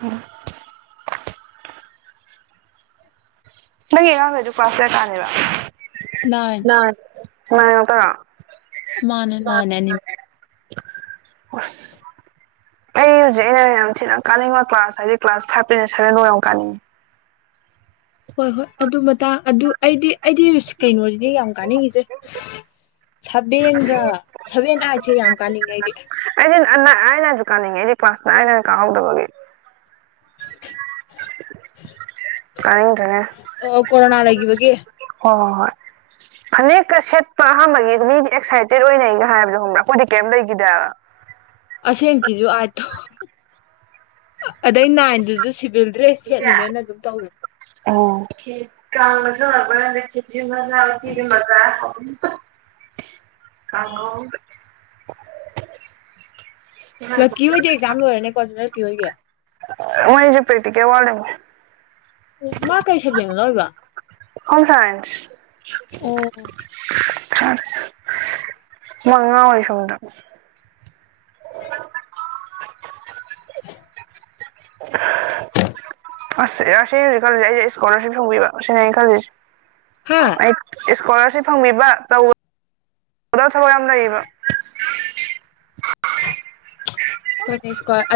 ꯎꯝ ꯅꯪꯒꯤ ꯑꯉꯥꯡꯒꯩꯗꯨ ꯀ꯭ꯂꯥꯁ ꯀꯌꯥ ꯀꯥꯔꯦꯕ ꯅꯥꯏꯟ ꯅꯥꯢꯟ ꯅꯥꯢꯟ ꯉꯥꯇꯔꯣ ꯃꯥꯅꯦ ꯅꯥꯢꯟꯅꯦ ꯑꯅꯤ ꯑꯁ ꯑꯩ ꯍꯧꯖꯤꯛ ꯑꯩꯅ ꯌꯥꯝ ꯊꯤꯅ ꯀꯥꯅꯤꯡꯕ ꯀ꯭ꯂꯥꯁ ꯍꯥꯏꯗꯤ ꯀ꯭ꯂꯥꯁ ꯐꯥꯏꯚꯇꯩꯅ ꯁꯚꯦꯟꯗ ꯌꯥꯝ ꯀꯥꯅꯤꯡꯉꯤ ꯍꯣꯏ ꯍꯣꯏ ꯑꯗꯨ ꯃꯇꯥ ꯑꯗꯨ ꯑꯩꯗꯤ ꯑꯩꯗꯤ ꯏꯁ ꯀꯩꯅꯣꯖꯤꯅꯤ ꯌꯥꯝ ꯀꯅꯤꯡꯉꯤꯁꯦ ꯁꯕꯦꯟꯒ ꯁꯕꯦꯟ ꯑꯥꯢꯠꯁꯦ ꯌꯥꯝ ꯀꯥꯅꯤꯡꯉꯥꯏꯗꯤ ꯑꯥꯏꯠ ꯅꯥꯏꯟꯖꯨ ꯀꯥꯅꯤꯡꯉꯦ ꯑꯩꯗꯤ ꯀ꯭ꯂꯥꯁꯇ ꯑꯩꯅ ꯀꯥꯍꯧꯗꯕꯒꯤ ꯀꯥꯅꯤꯡꯗ꯭ꯔꯦꯅꯦ ꯑꯣ ꯀꯣꯔꯣꯅꯥ ꯂꯒꯤꯕꯒꯤ ꯍꯣꯏ ꯍꯣꯏ ꯍꯣꯏ ꯐꯅꯦꯛꯀ ꯁꯦꯠꯄ ꯑꯍꯥꯟꯕꯒꯤ ꯃꯤꯗꯤ ꯑꯦꯛꯁꯥꯏꯇꯦꯠ ꯑꯣꯏꯅꯩꯒ ꯍꯥꯏꯕꯗꯣ ꯈꯣꯡꯕ꯭ꯔꯥ ꯑꯩꯈꯣꯏꯗꯤ ꯀꯩꯝ ꯂꯩꯈꯤꯗꯦ ꯍꯥꯏꯕ ꯑꯁꯦꯡꯀꯤꯁꯨ ꯑꯠꯇꯣ ꯑꯗꯩ ꯅꯥꯏꯟꯗꯨꯁꯨ ꯕꯤꯜꯗ꯭ꯔꯦ ꯁꯦꯠꯂꯤꯃꯦꯅ ꯑꯗꯨꯝ ꯇꯧ ꯑꫭ [unintelligible] [unintelligible] [inaudible] ꯂꯛꯀꯤ ꯑꯣꯏꯗꯤ ꯑꯦꯛꯖꯝ ꯂꯔꯅꯦ ꯀꯣ ꯀꯤ ꯍꫭꯏꯒꯤ ꯃꫭꯏꯁꯨ ꯄꯦꯇꯤꯀꯦꯜ ꯋꯠꯂꯤꯃꯤ ꯑꯣ ꯃꯥ ꯀꯩ ꯁꯕꯖꯅ ꯂꯣꯏꯕ ꯍꯣꯝ ꯁꯥꯏꯟꯁ ꯑꯣ [unintelligible] [inaudible] ꯃ ꯉꯑꯣꯏ ꯁꫭꯝꯗ ꯑꯁ ꯑꯁꯤ ꯍꯧꯖꯤꯛ ꯈꯂ ꯑꯩꯁꯦ ꯏꯁꯀꯣꯂꯥꯔꯁꯤꯞ ꯍꯪꯕꯤꯕ ꯁꯤꯅ ꯑꯩꯅ ꯈꯜꯂꯤꯖꯦ ꯍꯥ ꯑꯩ ꯏꯁꯀꯣꯂꯥꯔꯁꯤꯞ ꯐꯪꯕꯤꯕ ꯇꯧꯗꯕ ꯊꯕꯛ ꯌꯥꯝ ꯂꯩꯌꯦꯕ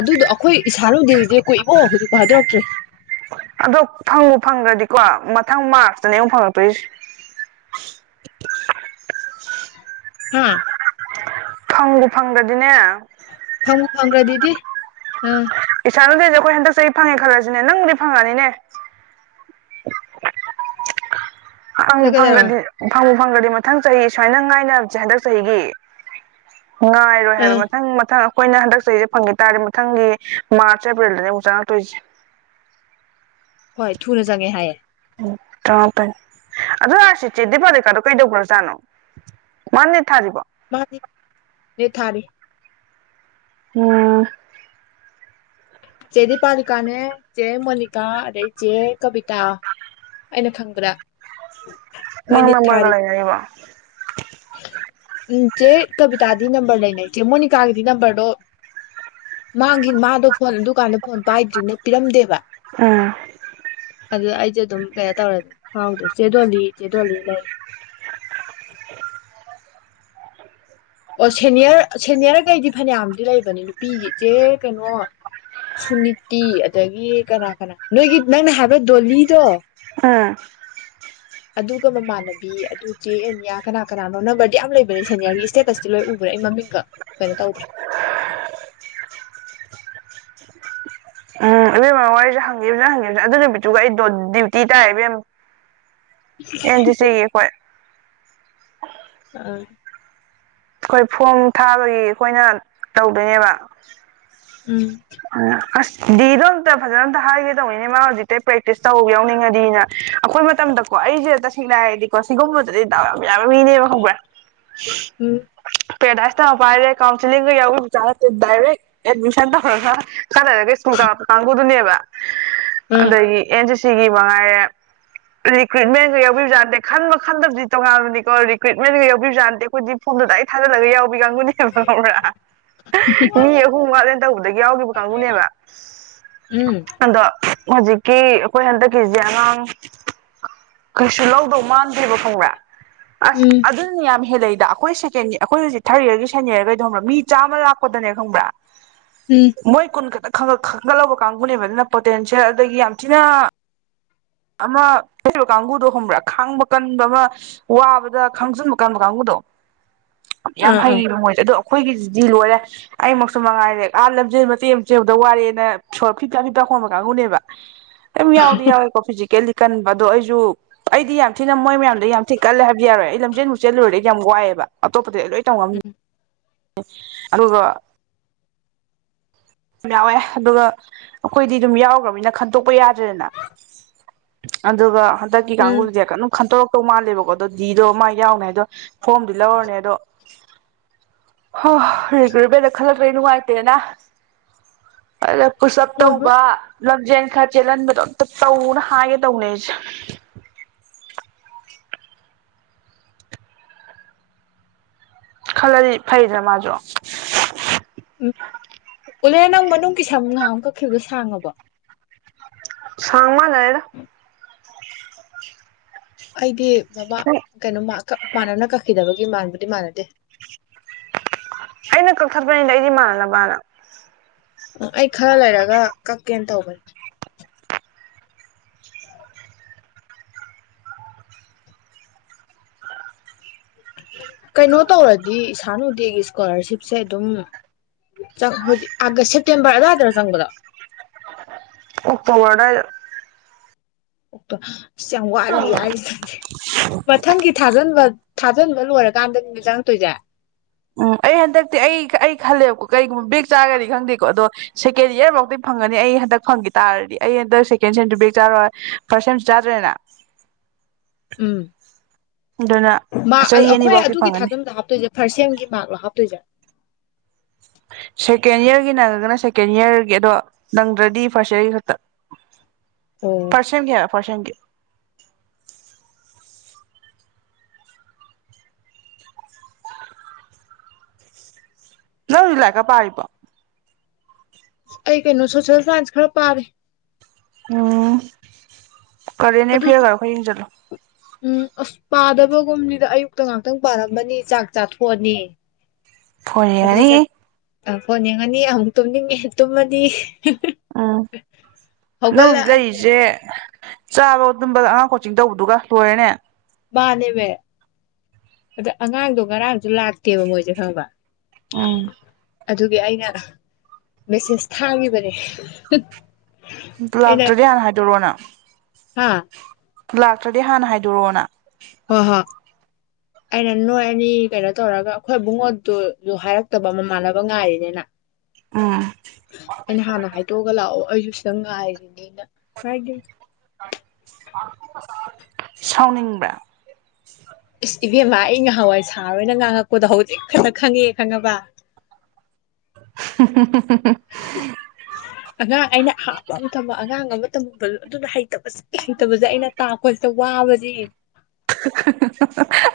ꯑꯗꯨꯗꯣ ꯑꯩꯈꯣꯏ ꯊꯥꯔꯨꯗꯦꯔꯤꯁꯦ ꯀꯣꯛꯏꯕꯣ ꯍꯧꯖꯤꯛ ꯐꯥꯗꯣꯔꯛꯇ꯭ꯔꯦ ꯑꯗꯣ ꯐꯪꯕꯨ ꯐꯪꯈ꯭ꯔꯗꯤꯀꯣ ꯃꯊꯪ ꯃꯥꯔꯁꯇꯅꯦ ꯑꯃꯉꯨꯛ ꯐꯪꯉꯛꯇꯣꯏꯁꯦ ꯍꯥꯥ ꯐꯪꯕꯨ ꯐꯪꯗ꯭ꯔꯗꯤꯅꯦ ꯐꯪꯕꯨ ꯐꯪꯒ꯭ꯔ ꯗꯗꯤ ꯏꯁ ꯁꯗ ꯑꯩꯈꯣꯏ ꯍꯟꯗꯛ ꯆꯍꯤ ꯑꯩ ꯐꯪꯉꯦ ꯈꯜꯂꯁꯤꯅꯦ ꯅꯪꯕꯨꯗꯤ ꯐꯪꯉꯛꯅꯤꯅꯦ ꯐꯪꯕꯨ ꯑꯗꯨ ꯀꯩꯗꯧꯔ ꯐꯪꯒ꯭ꯔꯗꯤ ꯐꯪ ꯐꯪꯈ꯭ꯔꯗꯤ ꯃꯊꯪ ꯆꯍꯤ ꯁꯨꯃꯥꯏꯅ ꯉꯥꯏꯅꯕꯁꯦ ꯍꯟꯗꯛ ꯆꯍꯤꯒꯤ ꯉꯥꯏꯔꯣꯏ ꯍꯥꯏꯕ ꯑꯥ ꯃꯊꯪ ꯃꯊꯪ ꯑꯩꯈꯣꯏꯅ ꯍꯟꯗꯛ ꯆꯍꯤꯁꯦ ꯐꯪꯈꯤ ꯇꯥꯔꯦ ꯃꯊꯪꯒꯤ ꯃꯥꯔꯆ ꯑꯦꯄ꯭ꯔꯤꯜꯗꯅꯤ ꯑꯃꯨꯛ ꯆꯥ ꯉꯥꯛꯛꯇꯣꯏꯁꯦ ꯍꯣꯏ ꯊꯨꯅ ꯆꯪꯉꯦ ꯍꯥꯏꯌꯦ ꯆꯪꯉꯛꯀꯅꯤ ꯑꯗꯨꯁꯤ ꯆꯦꯗꯤ ꯄꯂꯤꯀꯥꯗꯣ ꯀꯩꯗꯧꯈ꯭ꯔꯖꯥꯠꯅꯣ ꯃꯥꯅꯦ ꯊꯥꯔꯤꯕꯣ ꯃꯥ ꯅꯤꯠ ꯊꯥꯔꯤ ꯎꯝ ꯆꯦꯗꯤ ꯄꯥꯂꯤꯀꯥꯅꯦ ꯆꯦ ꯃꯣꯅꯤꯀꯥ ꯑꯗꯩ ꯆꯦ ꯀꯕꯤꯇꯥ ꯑꯩꯅ ꯈꯪꯕꯗꯥ ꯅꯪ ꯅꯝꯕꯔꯒ ꯂꯩꯅꯔꯤꯕ [inaudible] ꯎꯝ ꯆꯦ ꯀꯕꯤꯇꯥꯗꯤ ꯅꯝꯕꯔ ꯂꯩꯅꯁꯦ ꯃꯣꯅꯤꯀꯥꯒꯤꯗꯤ ꯅꯝꯕꯔꯗꯣ ꯃꯥꯒꯤ ꯃꯥꯗꯣ ꯐꯣꯟ ꯑꯗꯨꯀꯥꯟꯗ ꯐꯣꯟ ꯄꯥꯏꯗ꯭ꯔꯤꯅ ꯄꯤꯔꯝꯗꯦꯕ ꯎꯝ ꯑꯗꯨ ꯑꯩ ꯀꯦ ꯑꯗꯨꯝ ꯀꯩꯅꯣ ꯇꯧꯔꯦ ꯐꯥꯎꯗ꯭ꯔꯦ ꯆꯦ ꯗꯣꯂꯤ ꯆꯦ꫰ꯗꯣꯂꯤ ꯂꯩ ꯑꯣ ꯁꯦꯅꯤꯌꯔ ꯁꯦꯅꯤꯌꯔꯒꯩꯗꯤ ꯐꯅꯌꯥꯝꯗꯤ ꯂꯩꯕꯅꯤ ꯅꯨꯄꯤꯒꯤ ꯏꯆꯦ ꯀꯩꯅꯣ ꯁꯨꯅꯤꯇꯤ ꯑꯗꯒꯤ ꯀꯅꯥ ꯀꯅꯥ ꯅꯣꯏꯒꯤ ꯅꯪꯅ ꯍꯥꯏꯕ ꯗꯣꯂꯤꯗꯣ ꯎꯝ ꯑꯗꯨꯒ ꯃꯃꯥꯟꯅꯕꯤ ꯑꯗꯨ ꯆꯦ ꯑꯦꯅꯤꯌꯥ ꯀꯅꯥ ꯀꯅꯥꯅꯣ ꯅꯝꯕꯔꯗꯤ ꯌꯥꯝ ꯂꯩꯕꯅꯦ ꯁꯦꯅꯤꯌꯥꯔꯒꯤ ꯏꯁꯇꯦꯇꯁꯇꯤ ꯂꯣꯏ ꯎꯕ꯭ꯔꯥ ꯑꯩ ꯃꯃꯤꯡꯒ ꯀꯩꯅꯣ ꯇꯧꯗ꯭ꯔꯦ ꯑꯣ ꯑꯩꯁꯨ ꯍꯪꯒꯦꯕꯖꯦ ꯍꯪꯉꯦꯕꯁꯦ ꯑꯗꯨ ꯅꯨꯃꯤꯠꯇꯨꯒ ꯑꯩ ꯗ꯭ꯌꯨꯇꯤ ꯇꯥꯏꯌꯦꯕꯦꯝ ꯑꯟꯠ ꯆ ꯆ ꯀꯣꯏ ꯑ ꯑꯩꯈꯣꯏ ꯐꯣꯝ ꯊꯥꯕꯒꯤ ꯑꯩꯈꯣꯏꯅ ꯇꯧꯗꯣꯏꯅꯦꯕ ꯑ ꯎꯝ ꯑꯁ ꯗꯤꯗꯣꯝꯇ ꯐꯖꯅ ꯑꯝꯇ ꯍꯥꯏꯒꯦ ꯇꯧꯕꯅꯤꯅꯦ ꯃꯥ ꯍꯧꯖꯤꯛꯇꯤ ꯄ꯭ꯔꯦꯛꯇꯤꯁ ꯇꯧꯕ ꯌꯥꯎꯅꯤꯡꯉꯅꯤꯅ ꯑꯩꯈꯣꯏ ꯃꯇꯝꯗꯀꯣ ꯑꯩꯁꯦ ꯇꯁꯦꯡꯅ ꯍꯥꯏꯔꯗꯤꯀꯣ ꯁꯤꯒꯨꯝꯕꯗꯗꯤꯗꯥꯎ ꯌꯥꯝ ꯌꯥꯕ ꯃꯤꯅꯦꯕ ꯍꯧꯕ꯭ꯔꯥ ꯎꯝ ꯄꯦꯔꯗꯥꯁ ꯇꯝꯂꯛꯄ ꯄꯥꯏꯔꯦ ꯀꯥꯎꯟꯁꯤꯂꯤꯡ ꯌꯥꯎ ꯖꯠꯅꯠꯇꯦ ꯗꯗꯥꯏꯔ ꯑꯦꯗꯃꯤꯁꯟ ꯇꯧꯔꯒ ꯈꯔꯥ ꯂꯩꯔꯒꯥ ꯑꯆꯨꯜ ꯀ ꯅꯤꯡꯕꯥ ꯀꯟꯒꯨꯗꯨꯅꯦꯕꯥ ꯎꯝ ꯑꯗꯒꯤ ꯑꯦꯟ ꯁꯤꯒꯤ ꯃꯉꯥꯏꯔꯦ ꯔꯤꯀ꯭ꯔꯨꯏꯠꯃꯦꯟꯒ ꯌꯥꯎꯤꯕꯖꯥꯠꯅꯗꯦ ꯈꯟꯕ ꯈꯟꯗꯕꯗꯤ ꯇꯣꯉꯥꯟꯕꯅꯤꯀꯣ ꯔꯤꯀ꯭ꯔꯨꯏꯠꯃꯦꯟꯒ ꯌꯥꯎꯤꯕꯖꯥꯠꯅꯗꯦ ꯑꯩꯈꯣꯏꯗꯤ ꯐꯣꯝꯗꯗꯥꯏ ꯊꯥꯜꯂꯉ ꯌꯥꯎ ꯀꯥꯡꯕꯨꯅꯦꯕ ꯉꯕ꯭ꯔ ꯃꯤ ꯑꯍꯨꯝ ꯋꯥꯠꯂꯦ ꯇꯧꯕꯗꯒꯤ ꯌꯥꯎꯈꯤꯕ ꯀꯥꯡꯕꯨꯅꯦꯕ ꯎꯝ ꯑꯗꯣ ꯍꯧꯖꯤꯛ ꯀꯤ ꯑꯩꯈꯣꯏ ꯍꯟꯗꯛꯀꯤꯁꯦ ꯑꯉꯥꯡ ꯀꯩꯁꯨ ꯂꯧꯗꯧ ꯃꯥꯟꯗꯦꯕ ꯈꯪꯕ꯭ꯔꯦ ꯑꯁ ꯎꯝ ꯑꯗꯨꯅꯤ ꯌꯥꯝꯝ ꯍꯦꯟꯢ ꯗꯥ ꯑꯩꯈꯣꯏ ꯁꯦꯐꯣꯟꯁ ꯑꯩꯈꯣꯏ ꯍꯧꯖꯤꯛ ꯊꯥꯔꯤꯔꯒꯤ ꯁꯟꯅꯤꯔꯒꯩꯗ ꯈꯕ꯭ꯔꯥ ꯃꯤ ꯆꯥꯃ ꯂꯥꯛꯄꯗꯅꯦꯅ ꯈꯪꯕ꯭ꯔꯥ ꯃꯣꯏ ꯀꯣꯟ ꯀꯇꯥ ꯈꯪꯒꯠꯍꯧꯕ ꯀꯥꯡꯕꯨꯅꯦꯕ ꯑꯗꯨꯅ ꯄꯣꯇꯦꯟꯁꯤꯌꯦꯜ ꯑꯗꯒꯤ ꯌꯥꯝ ꯊꯤꯅ ꯑꯃ ꯂꯩꯔꯤꯕ ꯀꯥꯡꯕꯨꯗꯣ ꯍꯣꯡꯕ꯭ꯔꯥ ꯈꯥꯡꯕ ꯀꯟꯕ ꯑꯃ ꯋꯥꯕꯗ ꯈꯥꯡꯖꯤꯟꯕ ꯀꯟꯕ ꯀꯥꯡꯕꯨꯗꯣ ꯌꯥꯝ ꯑꯥ ꯑꯥ ꯍꯩꯌꯦ ꯃꯣꯏꯗ ꯑꯗꯣ ꯑꯩꯈꯣꯏꯒꯤꯁꯤꯗꯤ ꯂꯣꯏꯔꯦ ꯑꯩꯃꯛꯁꯨ ꯃꯉꯥꯏꯔꯦ ꯑꯥ ꯂꯝꯖꯦꯜ ꯃꯆꯦ ꯑꯃ ꯆꯦꯕꯗ ꯋꯥꯔꯦꯅ ꯁ ꯐꯤꯇꯥꯛ ꯐꯤꯇꯥꯛ ꯈꯣꯟꯕ ꯀꯥꯡꯕꯨꯅꯦꯕ ꯑꯦꯃꯤ ꯌꯥꯎꯗ ꯌꯥꯋꯕꯥ ꯐꯤꯁꯤꯀꯦꯟꯂꯤ ꯀꯟꯕ ꯑꯗꯣ ꯑꯩꯁꯨ ꯑꯩꯗꯤ ꯌꯥꯝ ꯊꯤꯅ ꯃꯣꯏ ꯃꯌꯥꯝꯗ ꯌꯥꯝ ꯊꯤ ꯀꯜꯂꯦ ꯍꯥꯏꯕꯗꯤ ꯌꯥꯔꯣꯏ ꯑꯩ ꯂꯝꯖꯦꯜꯃꯨꯛ ꯆꯦꯜꯂꯨꯔꯦꯗꯤ ꯌꯥꯝ ꯋꯥꯏꯑꯦꯕ ꯑꯗꯣ ꯑꯗꯨ ꯂꯣꯏ ꯇꯧꯉꯝꯅꯤ ꯑꯗꯨꯒꯥ ꯌꯥꯎꯋꯦ ꯑꯗꯨꯒ ꯑꯩꯈꯣꯏꯗꯤ ꯑꯗꯨꯝ ꯌꯥꯎꯈ꯭ꯔꯅꯤꯅ ꯈꯟꯇꯣꯛꯄ ꯌꯥꯗ꯭ꯔꯦꯅ ꯑꯗꯨꯒ ꯈꯟꯗꯥꯛ ꯎꯝ ꯀꯥꯒꯨꯖ ꯀꯩꯅꯪ ꯈꯟꯇꯣ ꯇꯣ ꯃꯥꯂꯦꯕꯒꯗ ꯗꯤꯗꯣ ꯃꯥ ꯌꯥꯎꯅꯦ ꯑꯗꯣ ꯐꯣꯝꯗꯤ ꯂꯧꯔꯅꯦ ꯑꯗꯣ ꯔꯦꯆꯤꯠꯃꯦꯟꯠ ꯈꯜꯂꯛꯇꯦ ꯅꯨꯡꯉꯥꯏꯇꯦꯅ ꯑꯗ ꯄꯨꯁꯨꯞ ꯍꯣꯏ ꯍꯣꯏ ꯇꯧꯕ ꯂꯪꯖꯦꯜ ꯈꯔ ꯆꯦꯜꯍꯟꯕꯗꯣ ꯑꯝꯇ ꯇꯧꯅ ꯍꯥꯏꯒꯦ ꯇꯧꯅꯩ ꯑꯩꯁꯦ ꯈꯜꯂꯗꯤ ꯐꯩꯗꯅ ꯃꯥꯁꯨ ꯎꯂꯦꯟ ꯅꯪ ꯃꯅꯨꯡꯒꯤ ꯁꯝ ꯅꯍꯥꯟꯃꯨꯛ ꯀꯛꯈꯤꯕꯗꯣ ꯁꯥꯡꯉꯕꫭ ꯁꯥꯡ ꯃꯥꯟꯅꯔꯦꯗ ꯑꯩꯗꯤ ꯕꯕꯥ ꯅꯪ ꯀꯩꯅꯣ ꯃꯥ ꯀ ꯃꯥꯅꯅ ꯀꯥꯈꯤꯗꯕ ꯒꯤ ꯃꯥꯟꯕꯕꯨꯗꯤ ꯃꯥꯥꯟꯅꯗꯦ ꯑꯩꯅ ꯀꯛꯊꯠꯄꯅꯤꯗ ꯑꯩꯗꯤ ꯃꯥꯟꯅꯅꯕꯅ ꯎ ꯑꯩ ꯈꯔ ꯂꯩꯔꯒ ꯀꯛꯀꯦꯅ ꯇꯧꯕꯅꯤ ꯀꯩꯅꯣ ꯇꯧꯔꯗꯤ ꯏꯁꯥꯅ ꯎꯗꯦꯒꯤ ꯏꯁꯀꯣꯂꯥꯔꯁꯤꯞꯁꯦ ꯑꯗꯨꯝ ꯆ ꯍꯧꯖꯤ ꯑꯒꯁ ꯇꯦꯝꯕꯔ ꯑꯗꯨꯋꯥꯏꯗꯔ ꯆꯪꯕꯗꯣ ꯑꫭꯛꯇꫭꯕꯔ ꯑꯗꯥꯏꯗ ꯑꫭꯛꯇꫭ ꯑꯁ ꯌꯥꯝ ꯋꯥꯠꯂꯤ ꯍꯥꯏꯔꯤꯁꯤꯗꯤ ꯃꯊꯪꯒꯤ ꯊꯥꯖꯟꯕ ꯊꯥꯖꯟꯕ ꯂꯣꯏꯔꯀꯥꯟꯗ ꯅꯤꯅꯦ ꯆꯪꯉꯛꯇꯣꯏꯁꯦ ꯎꯝ ꯑꯩ ꯍꯟꯗꯛꯇꯤ ꯑꯩ ꯑꯩ ꯈꯜꯂꯦꯕ ꯕꯦꯛ ꯆꯥꯔꯒꯗꯤ ꯈꯪꯗꯦꯀꫭ ꯑꯗꯣ ꯁꯦꯀꯦꯟ ꯏꯌꯥꯔ ꯐꯥꯎꯗꯤ ꯐꯪꯒꯅꯤ ꯑꯩ ꯍꯟꯗꯛ ꯐꯪꯒꯤ ꯇꯥꯔꯗꯤ ꯑꯩ ꯍꯟꯗꯛ ꯁꯦꯀꯦꯟ ꯁꯦꯝꯁꯨ ꯕꯦꯛ ꯆꯥꯔꯣꯏ ꯐꯥꯔꯁꯠ ꯁꯦꯝꯁꯨ ꯆꯥꯗ꯭ꯔꯦꯅ ꯑꯗꯨꯅ ꯃꯥꯛ ꯑ ꯆꯍꯤ ꯑꯩꯈꯣꯏ ꯑꯅꯤꯐꯧꯗꯤ ꯑꯗꯨꯒꯤ ꯐꯪꯒꯅꯤ ꯊꯥꯖꯝꯟꯕꯗ ꯍꯥꯞꯇꯣꯏꯁꯦ ꯐꯥꯔꯁ ꯁꯦꯝꯒꯤ ꯃꯥꯔꯛꯂꯣ ꯍꯥꯞꯇꯣꯏꯁꯦ ꯁꯦꯀꯦꯟ ꯏꯌꯥꯔꯒꯤ ꯅꯪꯒꯅ ꯁꯦꯀꯦꯟ ꯏꯌꯥꯔꯒꯤ ꯑꯗꯣ ꯅꯪꯗ꯭ꯔꯗꯤ ꯐꯥꯔꯁ ꯏꯌꯥꯔꯒꯤ ꯈꯛꯇ ꯐꯥꯔꯁ ꯁꯦꯝꯒꯤ ꯍꯥꯏꯌꫭ ꯐꯥꯔꯁ‌ ꯁꯦꯝꯒꯤ ꯅꯧ ꯖꯤꯛ ꯂꯥꯏꯔꯤꯛꯀ ꯄꯥꯥꯔꯤꯕꫭ ꯑꯩ ꯀꯩꯅꯣ ꯁꯣꯁꯦꯜ ꯁꯥꯏꯟꯁ ꯈꯔ ꯄꯥꯔꯤ ꯎꯝ ꯀꯔꯦꯟ ꯑꯗꯨꯁꯨ ꯑꯦꯐꯤꯌꯥꯔꯒꯔꯣ ꯈꯔ ꯌꯦꯡꯁꯜꯂꯣ ꯎꯝ ꯑꯁ ꯄꯥꯗꯕꯒꯨꯝꯅꯤꯗ ꯑꯌꯨꯛꯇ ꯉꯍꯥꯛꯇꯪ ꯄꯥꯔꯝꯕꯅꯤ ꯆꯥꯛ ꯆꯥꯊꯣꯛꯑꯅꯤ ꯐꫭꯟ ꯌꯦꯡꯉꯅꯤ ꯑ ꯐꫭꯟ ꯌꯦꯡꯉꯅꯤ ꯑꯃꯨꯛ ꯇꯨꯝꯅꯤꯡꯉꯦ ꯇꯨꯝꯃꯅꯤ ꯑꯥ ꯅꯪ ꯍꯧꯖꯤꯛ ꯍꯧꯒꯠꯂꯛꯑꯅꯤ ꯂꯩꯔꯤꯁꯦ ꯆꯥꯔꯣ ꯗꯨꯝꯕ ꯑꯉꯥꯡ ꯀꯣꯆꯤꯡ ꯇꯧꯕꯗꯨꯒ ꯂꯣꯏꯔꯦꯅꯦ ꯃꯥꯅꯦꯃꯦ ꯑꯗ ꯑꯉꯥꯡꯗꯣ ꯉꯔꯥꯡꯁꯨ ꯂꯥꯛꯇꯦꯕ ꯃꯣꯏꯁꯦ ꯈꯪꯉꯕ ꯎꯝ ꯑꯗꯨꯒꯤ ꯑꯩꯅ ꯃꯦꯁꯦꯁ ꯊꯥꯒꯤꯕꯅꯦ ꯂꯥꯛꯇ꯭ꯔꯗꯤ ꯍꯥꯟꯅ ꯍꯥꯏꯗꯣꯔꯛꯑꯣꯅ ꯍꯥꯥ ꯂꯥꯛꯇ꯭ꯔꯗꯤ ꯍꯥꯟꯅ ꯍꯥꯏꯗꯣꯔꯛꯑꯣꯅ ꯍꯣꯏ ꯍꯣꯏ ꯑꯩꯅ ꯅꯣꯏ ꯑꯅꯤ ꯀꯩꯅꯣ ꯇꯧꯔꯒ ꯑꯩꯈꯣꯏ ꯏꯕꯨꯡꯉꯣꯗꯨꯁꯨ ꯍꯥꯏꯔꯛꯇꯕ ꯃꯃꯥꯟꯅꯕ ꯉꯥꯏꯔꯤꯅꯦꯅ ꯎꯝ ꯑꯩꯅ ꯍꯥꯟꯅ ꯍꯥꯏꯗꯣꯛꯑꯒ ꯂꯥꯛꯑꯣ ꯑꯩꯁꯨ ꯁꯦꯇꯪꯡ ꯉꯥꯏꯔꯤꯅꯤꯅ ꯍꯥꯏꯒꯦ ꯁꯥꯎꯅꯤꯡꯕ꯭ꯔ ꯏꯁ ꯏꯕꯦꯝꯃ ꯑꯩ ꯉꯍꯥꯟꯋꯥꯏ ꯁꯥꯔꯣꯏꯅ ꯉꯥꯡꯉꯛꯄꯗꯣ ꯍꯧꯖꯤꯛ ꯈꯥꯛꯇꯥ ꯈꯥꯉꯛ ꯑ ꯈꯥꯉꯕꯥ [inaudible] ꯑꯉꯥꯡ ꯑꯩꯅ ꯍꯥꯞꯄ ꯑꯃ ꯊꯝꯕ ꯑꯉꯥꯡ ꯑꯃ ꯇꯝꯃ ꯕꯥꯂꯨ ꯑꯗꯨꯗꯥ ꯍꯩꯇꯕꯁꯦ ꯍꯩꯇꯕꯁꯦ ꯑꯩꯅ ꯇꯥꯛꯄꯁꯤꯗ ꯋꯥꯕꯁꯤ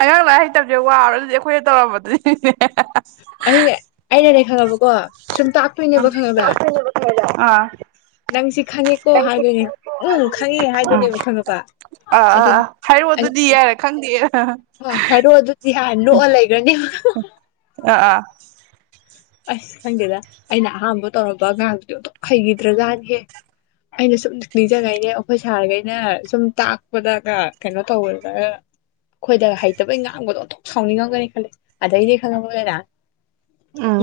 ꯑꯉꯥꯡ ꯂꯥꯏ ꯍꯩꯇꯕꯁꯦ ꯋꯥꯕꯔ ꯑꯗꯨꯗꯤ ꯑꯩꯈꯣꯏꯅ ꯇꯧꯔꯝꯕꯗꯨꯅꯤ ꯅꯦ ꯑꯗꯨꯅꯦ ꯑꯩꯅꯅꯦ ꯈꯪꯉꯕꯀꯣ ꯁꯨꯝ ꯇꯥꯛꯇꯣꯏꯅꯦꯕ ꯈꯪꯉꯕ ꯑꯥ ꯅꯪꯁꯤ ꯈꯪꯉꯦꯀꯣ ꯍꯥꯏꯗꯣꯏꯅꯦ ꯎꯝ ꯈꯪꯉꯦ ꯍꯥꯏꯗꯣꯏꯅꯦꯕ ꯈꯪꯉꯕ ꯑꯥ ꯑꯗꯨ ꯑꯥ ꯑꯥ ꯍꯥꯏꯔꯛꯑꯣ ꯑꯗꯨꯗꯤ ꯍꯥꯏꯔ ꯈꯪꯗꯦ ꯑꯥ ꯍ ꯍꯥꯏꯔꯛꯑꯣ ꯑꯗꯨꯗꯤ ꯍꯥꯟ ꯅꯣꯛꯑ ꯂꯩꯈ꯭ꯔꯅꯤꯕ [inaudible] ꯑꯥ ꯑꯥ ꯑꯁ ꯈꯪꯗꯦꯗ ꯑꯩꯅ ꯑꯍꯥꯝꯕ ꯇꯧꯔꯕ ꯑꯉꯡꯗꯨꯗꯤ ꯑꯅꯊꯣꯛꯅꯥ ꯍꯩꯈꯤꯗ꯭ꯔꯖꯥꯠꯅꯤꯍꯦ ꯑꯩꯅ ꯁꯨꯝ ꯅꯤꯡꯖꯡꯧꯅꯦ ꯑꯩꯈꯣꯏ ꯁꯥꯔꯒꯩꯅ ꯁꯨꯝ ꯇꯥꯛꯄꯗꯒ ꯀꯩꯅꯣ ꯇꯧꯕꯗꯒꯥ ꯑꯩꯈꯣꯏꯗ ꯍꯩꯇꯕꯩ ꯉꯥꯡꯕꯗꯣ ꯑꯣꯟꯊꯣꯛꯅꯥ ꯁꯥꯎꯅꯤꯡꯉꯝꯒꯅꯤ ꯈꯜꯂꯦ ꯑꯗꯩꯅꯦ ꯈꯥꯉꯕꯥ ꯂꯣꯏꯅꯥ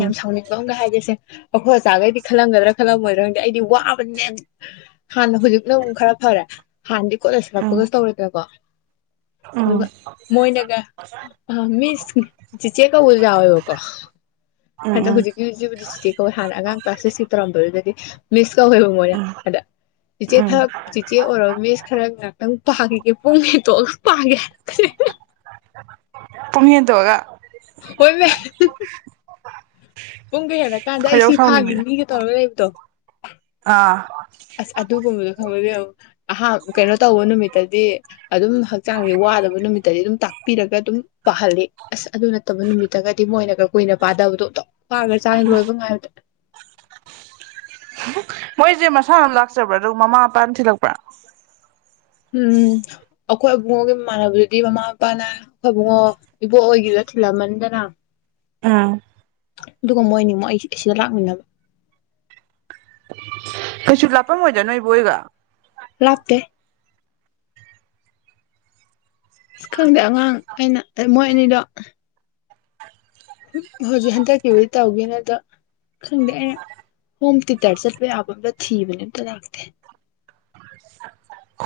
ꯌꯥꯝ ꯁꯥꯎꯅꯤꯡꯕ ꯑꯃꯒ ꯍꯥꯏꯒꯁꯦ ꯑꯩꯈꯣꯏ ꯑꯆꯥꯒꯩꯗꯤ ꯈꯜꯂꯝꯒꯗ꯭ꯔꯥ ꯈꯜꯂꯝꯃꯣꯏꯗ꯭ꯔꯥꯪꯗꯤ ꯑꯩꯗꯤ ꯋꯥꯕꯅꯦ ꯍꯥꯟꯅ ꯍꯧꯖꯤꯛꯅ ꯑꯃꯨꯛ ꯈꯔ ꯐꯔꯦ ꯍꯥꯟꯅꯗꯤ ꯀꯣꯂꯦꯖ ꯎꯝ ꯍꯜꯛꯄꯒꯁꯨ ꯇꯧꯔꯦꯗꯅꯥ ꯀꯦ ꯎꯝ ꯑꯗꯨꯒ ꯃꯣꯏꯅꯒ ꯃꯤꯁ ꯆꯤꯆꯦ ꯀꯧꯕꯁꯨ ꯌꯥꯥ ꯑꯣꯑꯥꯕꯥꯀꯣ ꯎꯝ ꯍꯦꯛꯇꯥ ꯎꯝ ꯍꯧꯖꯤꯀꯦꯁꯦꯕꯨꯗꯤ ꯆꯦꯆꯦ ꯀꯧꯏ ꯍꯥꯟꯅ ꯑꯉꯥꯡ ꯀ꯭ꯂꯥꯁꯦ ꯁꯏꯁꯀꯤ ꯇꯧꯔꯝꯕꯗꯨꯗꯗꯤ ꯃꯤꯁ ꯀꯧꯋꯦꯕ ꯃꯣꯏꯅ ꯑꯗ ꯆꯦꯆꯦ ꯎꯝ ꯈꯔ ꯆꯦꯆꯦ ꯑꯣꯏꯔꯔꯕ ꯃꯤꯁ ꯈꯔꯒꯥ ꯉꯍꯥꯛꯇꯡ ꯄꯥꯈꯒꯦ ꯄꯨꯡ ꯍꯦꯠꯇꯣꯛꯑꯒ ꯄꯥꯒ ꯄꯨꯨꯡ ꯍꯦꯟꯗꯣꯑꯒꯥ ꯍꯣꯏ ꯃ ꯄꯨꯡꯒ ꯍꯦꯜꯂꯛ ꯀꯥꯟꯗ ꯑꯩ ꯈꯣꯏꯗꯧ ꯁꯤ ꯐꯥꯒꯤ ꯁꯥꯎꯅꯤꯡꯕꯤꯗꯣ ꯃꯤꯒ ꯇꯧꯔꯒ ꯂꯩꯕ ꯇꯪ ꯑꯥ ꯑꯁ ꯑꯗꯨꯒꯨꯝꯕꯗꯣ ꯈꯥꯉꯕꯥ ꯏꯕꯥꯃꯥ ꯑꯍ ꯀꯩꯅꯣ ꯇꯧꯕ ꯅꯨꯃꯤꯠꯇꯗꯤ ꯑꯗꯨꯝ ꯍꯛꯆꯥꯡꯁꯦ ꯋꯥꯗꯕ ꯅꯨꯃꯤꯠꯇꯗꯤ ꯑꯗꯨꯝ ꯇꯥꯛ ꯄꯤꯔꯒ ꯑꯗꯨ ꯄꯍꯜꯂꯤ ꯑꯁ ꯑꯗꯨ ꯅꯠꯇꯕ ꯅꯨꯃꯤꯠꯇꯒꯗꯤ ꯃꯣꯏꯅꯒ ꯀꯨꯏꯅ ꯄꯥꯗꯕꯗꯣ ꯑꯣꯅꯊꯣꯛ ꯄꯥꯒꯔꯥ ꯖꯠꯅꯤ ꯂꯣꯏꯕꯥ ꯉꯥꯏꯕꯗꯥ ꯃꯣꯏꯁꯦ ꯃꯁꯥꯅ ꯂꯥꯛꯆꯕ꯭ꯔꯥ ꯑꯗꯨꯒ ꯃꯃꯥ ꯃꯄꯥꯅ ꯊꯤꯜꯂꯛꯄ꯭ꯔꯥ ꯎꯝ ꯑꯩꯈꯣꯏ ꯏꯕꯨꯡꯉꯣꯒꯤ ꯝꯃꯥꯟꯅꯕꯗꯨꯗꯤ ꯃꯃꯥ ꯃꯄꯥꯅ ꯑꯩꯈꯣꯏ ꯏꯕꯨꯡꯉꯣ ꯏꯕꯣꯛ ꯍꯣꯏꯒꯤꯗ ꯊꯅꯥꯃꯝꯅꯤꯗꯅ ꯑꯥ ꯑꯗꯨꯒ ꯃꯣꯏꯅꯤꯃꯛ ꯑꯩ ꯑꯁꯤꯗ ꯂꯥꯛꯃꯤꯟꯅꯕ ꯀꯩꯁꯨ ꯂꯥꯞꯄꯝ ꯑꯣꯏꯗ ꯅꯣꯏ ꯑꯕꯣꯛ ꯍꯣꯏꯒ ꯂꯥꯞꯇ ꯁ ꯈꯪꯗꯦ ꯑꯉꯥꯡ ꯑꯩꯅ ꯃꯣꯏ ꯑꯅꯤꯗꯣ ꯍꯧꯖꯤꯛ ꯍꯟꯗꯛꯀꯤꯕꯨꯗꯤ ꯇꯧꯒꯦꯅ ꯑꯗ ꯈꯪꯗꯦ ꯑꯩꯅ ꯍꯣꯝ ꯇꯨꯇꯔ ꯆꯠꯄ ꯌꯥꯕ ꯑꯝꯇ ꯊꯤꯕꯅꯦ ꯑꯝꯇ ꯂꯥꯛꯇꯦ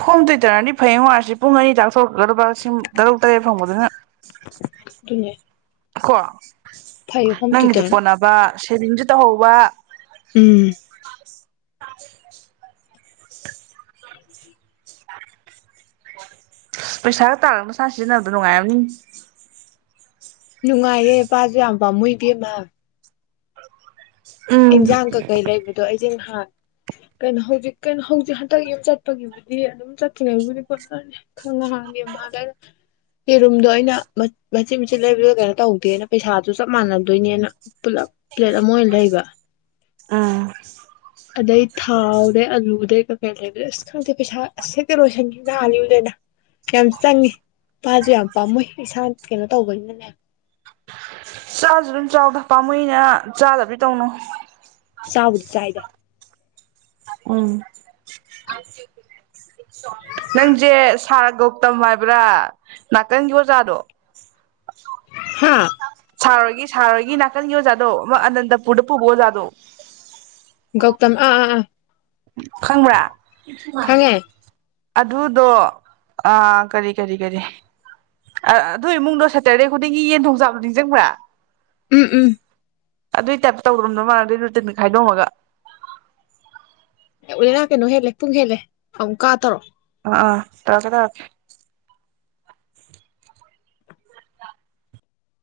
ꯍꯣꯡ ꯇꯨꯇꯔꯅꯗꯤ ꯐꯩꯌꯦꯉꯣ ꯑꯁꯤ ꯄꯨꯡ ꯑꯅꯤ ꯇ ꯑꯗꯨꯅꯦ ꯀꯣ ꯐꯩ ꯍꯣꯝ ꯅꯪꯒꯤꯗꯣ ꯇ꯭ꯌꯨꯇꯔꯅ ꯀꯣꯅꯥꯕ ꯁꯦꯚꯤꯡꯁꯨ ꯇꯧꯍꯧꯕ꯫ ꯎꯝ [inaudible] ꯄꯩꯁꯥꯒ ꯇꯥꯔ ꯃꯁꯥꯅ ꯁꯤꯖꯤꯟꯅꯕꯗ ꯅꯨꯡꯉꯥꯏꯔꯝꯅꯤ꯫ ꯅꯨꯡꯉꯥꯏꯌꯦ ꯄꯁꯨ ꯌꯥꯝꯕꯄꯝꯃꯨ ꯏꯕꯦꯝꯃ꯫ ꯎꯝ ꯏꯟꯖꯥꯡ ꯀꯩꯀꯩ ꯂꯩꯕꯗꯣ ꯑꯩ ꯍꯥꯟ ꯀꯩꯅꯣ ꯍꯧꯖꯤꯛ ꯀꯩꯅꯣ ꯍꯧꯖꯤꯛ ꯍꯟꯗꯛ ꯑꯗꯨ ꯆꯠꯄꯒꯤꯕꯨꯗꯤ ꯑꯗꯨꯝ ꯆꯠꯇ꯭ꯔꯤꯉꯩꯕꯨꯗꯤ ꯐꯣꯠꯅꯅꯤ ꯈꯪ ꯉꯍꯥꯡꯒꯦ ꯃꯥꯗ ꯑ ꯌꯦꯔꯨꯝꯗꯣ ꯑꯩꯅ ꯃꯆꯤꯟꯠ ꯃꯆꯤꯟꯠ ꯂꯩꯕꯗ ꯀꯩꯅꯣ ꯇꯧꯗꯦꯅ ꯄꯩꯁꯥꯁꯨ ꯆꯞ ꯃꯥꯟꯅꯗꯣꯏꯅꯦꯅ ꯄꯨꯂꯞ ꯄ꯭ꯂꯦꯠ ꯑꯃ ꯑꯣꯏꯅ ꯂꯩꯕ꯫ ꯎꯝ ꯑꯗꯩ ꯊꯥꯎꯗꯩ ꯑꯂꯨꯗꯩ ꯀꯀꯩ ꯂꯩꯕꯗ ꯑꯁ ꯈꯪꯗꯦ ꯄꯩꯁꯥ ꯑꯁ ꯍꯦꯛꯇ ꯂꯣꯏꯁꯟꯈꯤ ꯍꯥꯜꯂꯤꯕꯨ ꯂꯩꯅꯥ ꯌꯥꯝ ꯆꯪꯉꯤ ꯃꯥꯄꯥꯁꯨ ꯌꯥꯝ ꯄꯥꯝꯃꯨ ꯏꯁꯥ ꯀꯩꯅꯣ ꯇꯧꯕꯅꯤꯅꯅꯦ ꯫ ꯆꯥꯁꯨ ꯑꯗꯨꯝ ꯆꯥꯎꯗ ꯄꯥꯝꯃꯨꯅ ꯆꯥꯗꯕꯤ ꯇꯧꯅꯨ ꯆꯥꯎꯥꯕꯗꯤ ꯆꯥꯏꯗ ꯎꯝ ꯅꯪꯁꯦ ꯁꯥꯔ ꯒꯧꯇꯝ ꯍꯥꯏꯕ꯭ꯔꯥ ꯅꯥꯀꯟꯒꯤ ꯑꯣꯖꯥꯗꯣ ꯍꯥꯥ ꯁꯥꯔꯣꯏꯒꯤ ꯁꯥꯔꯣꯏꯒꯤ ꯅꯥꯀꯟꯒꯤ ꯑꯣꯖꯥꯠꯗꯣ ꯑꯃ ꯑꯅꯟꯗꯄꯨꯔꯗ ꯄꯨꯕꯑꯣ ꯑꯣꯖꯥꯠꯗꯣ ꯒꯧꯇꯝ ꯑꯥ ꯑꯥ ꯑ ꯈꯪꯕ꯭ꯔꯥ ꯑꯗꯨꯗꯣ ꯑꯥ ꯀꯔꯤ ꯀꯔꯤ ꯀꯔꯤ ꯑꯗꯨ ꯏꯃꯨꯡꯗꯣ ꯁꯦꯇꯔꯗꯦ ꯈꯨꯗꯤꯡꯒꯤ ꯌꯦꯟ ꯊꯣꯡꯆꯥꯕꯗꯣ ꯅꯤꯡꯁꯤꯡꯕ꯭ꯔꯥ꯫ ꯎꯝ ꯎꯝ ꯑꯗꯨꯏ ꯇꯥꯏꯞꯇ ꯇꯧꯗꯣꯝꯅꯣ ꯃꯥꯂ ꯑꯗꯨꯏ ꯔꯨꯇꯤꯟ ꯈꯥꯏꯗꯣꯝꯃꯒ ꯑꯣꯂꯅ ꯀꯩꯅꯣ ꯍꯦꯜꯂꯦ ꯄꯨꯡ ꯍꯦꯜꯂꯦ ꯑꯃꯨꯛ ꯀꯥ ꯇꯧꯔꯣ ꯑꯥ ꯑꯥ ꯇꯧꯔꯛꯀꯦ ꯇꯧꯔꯛꯀꯦ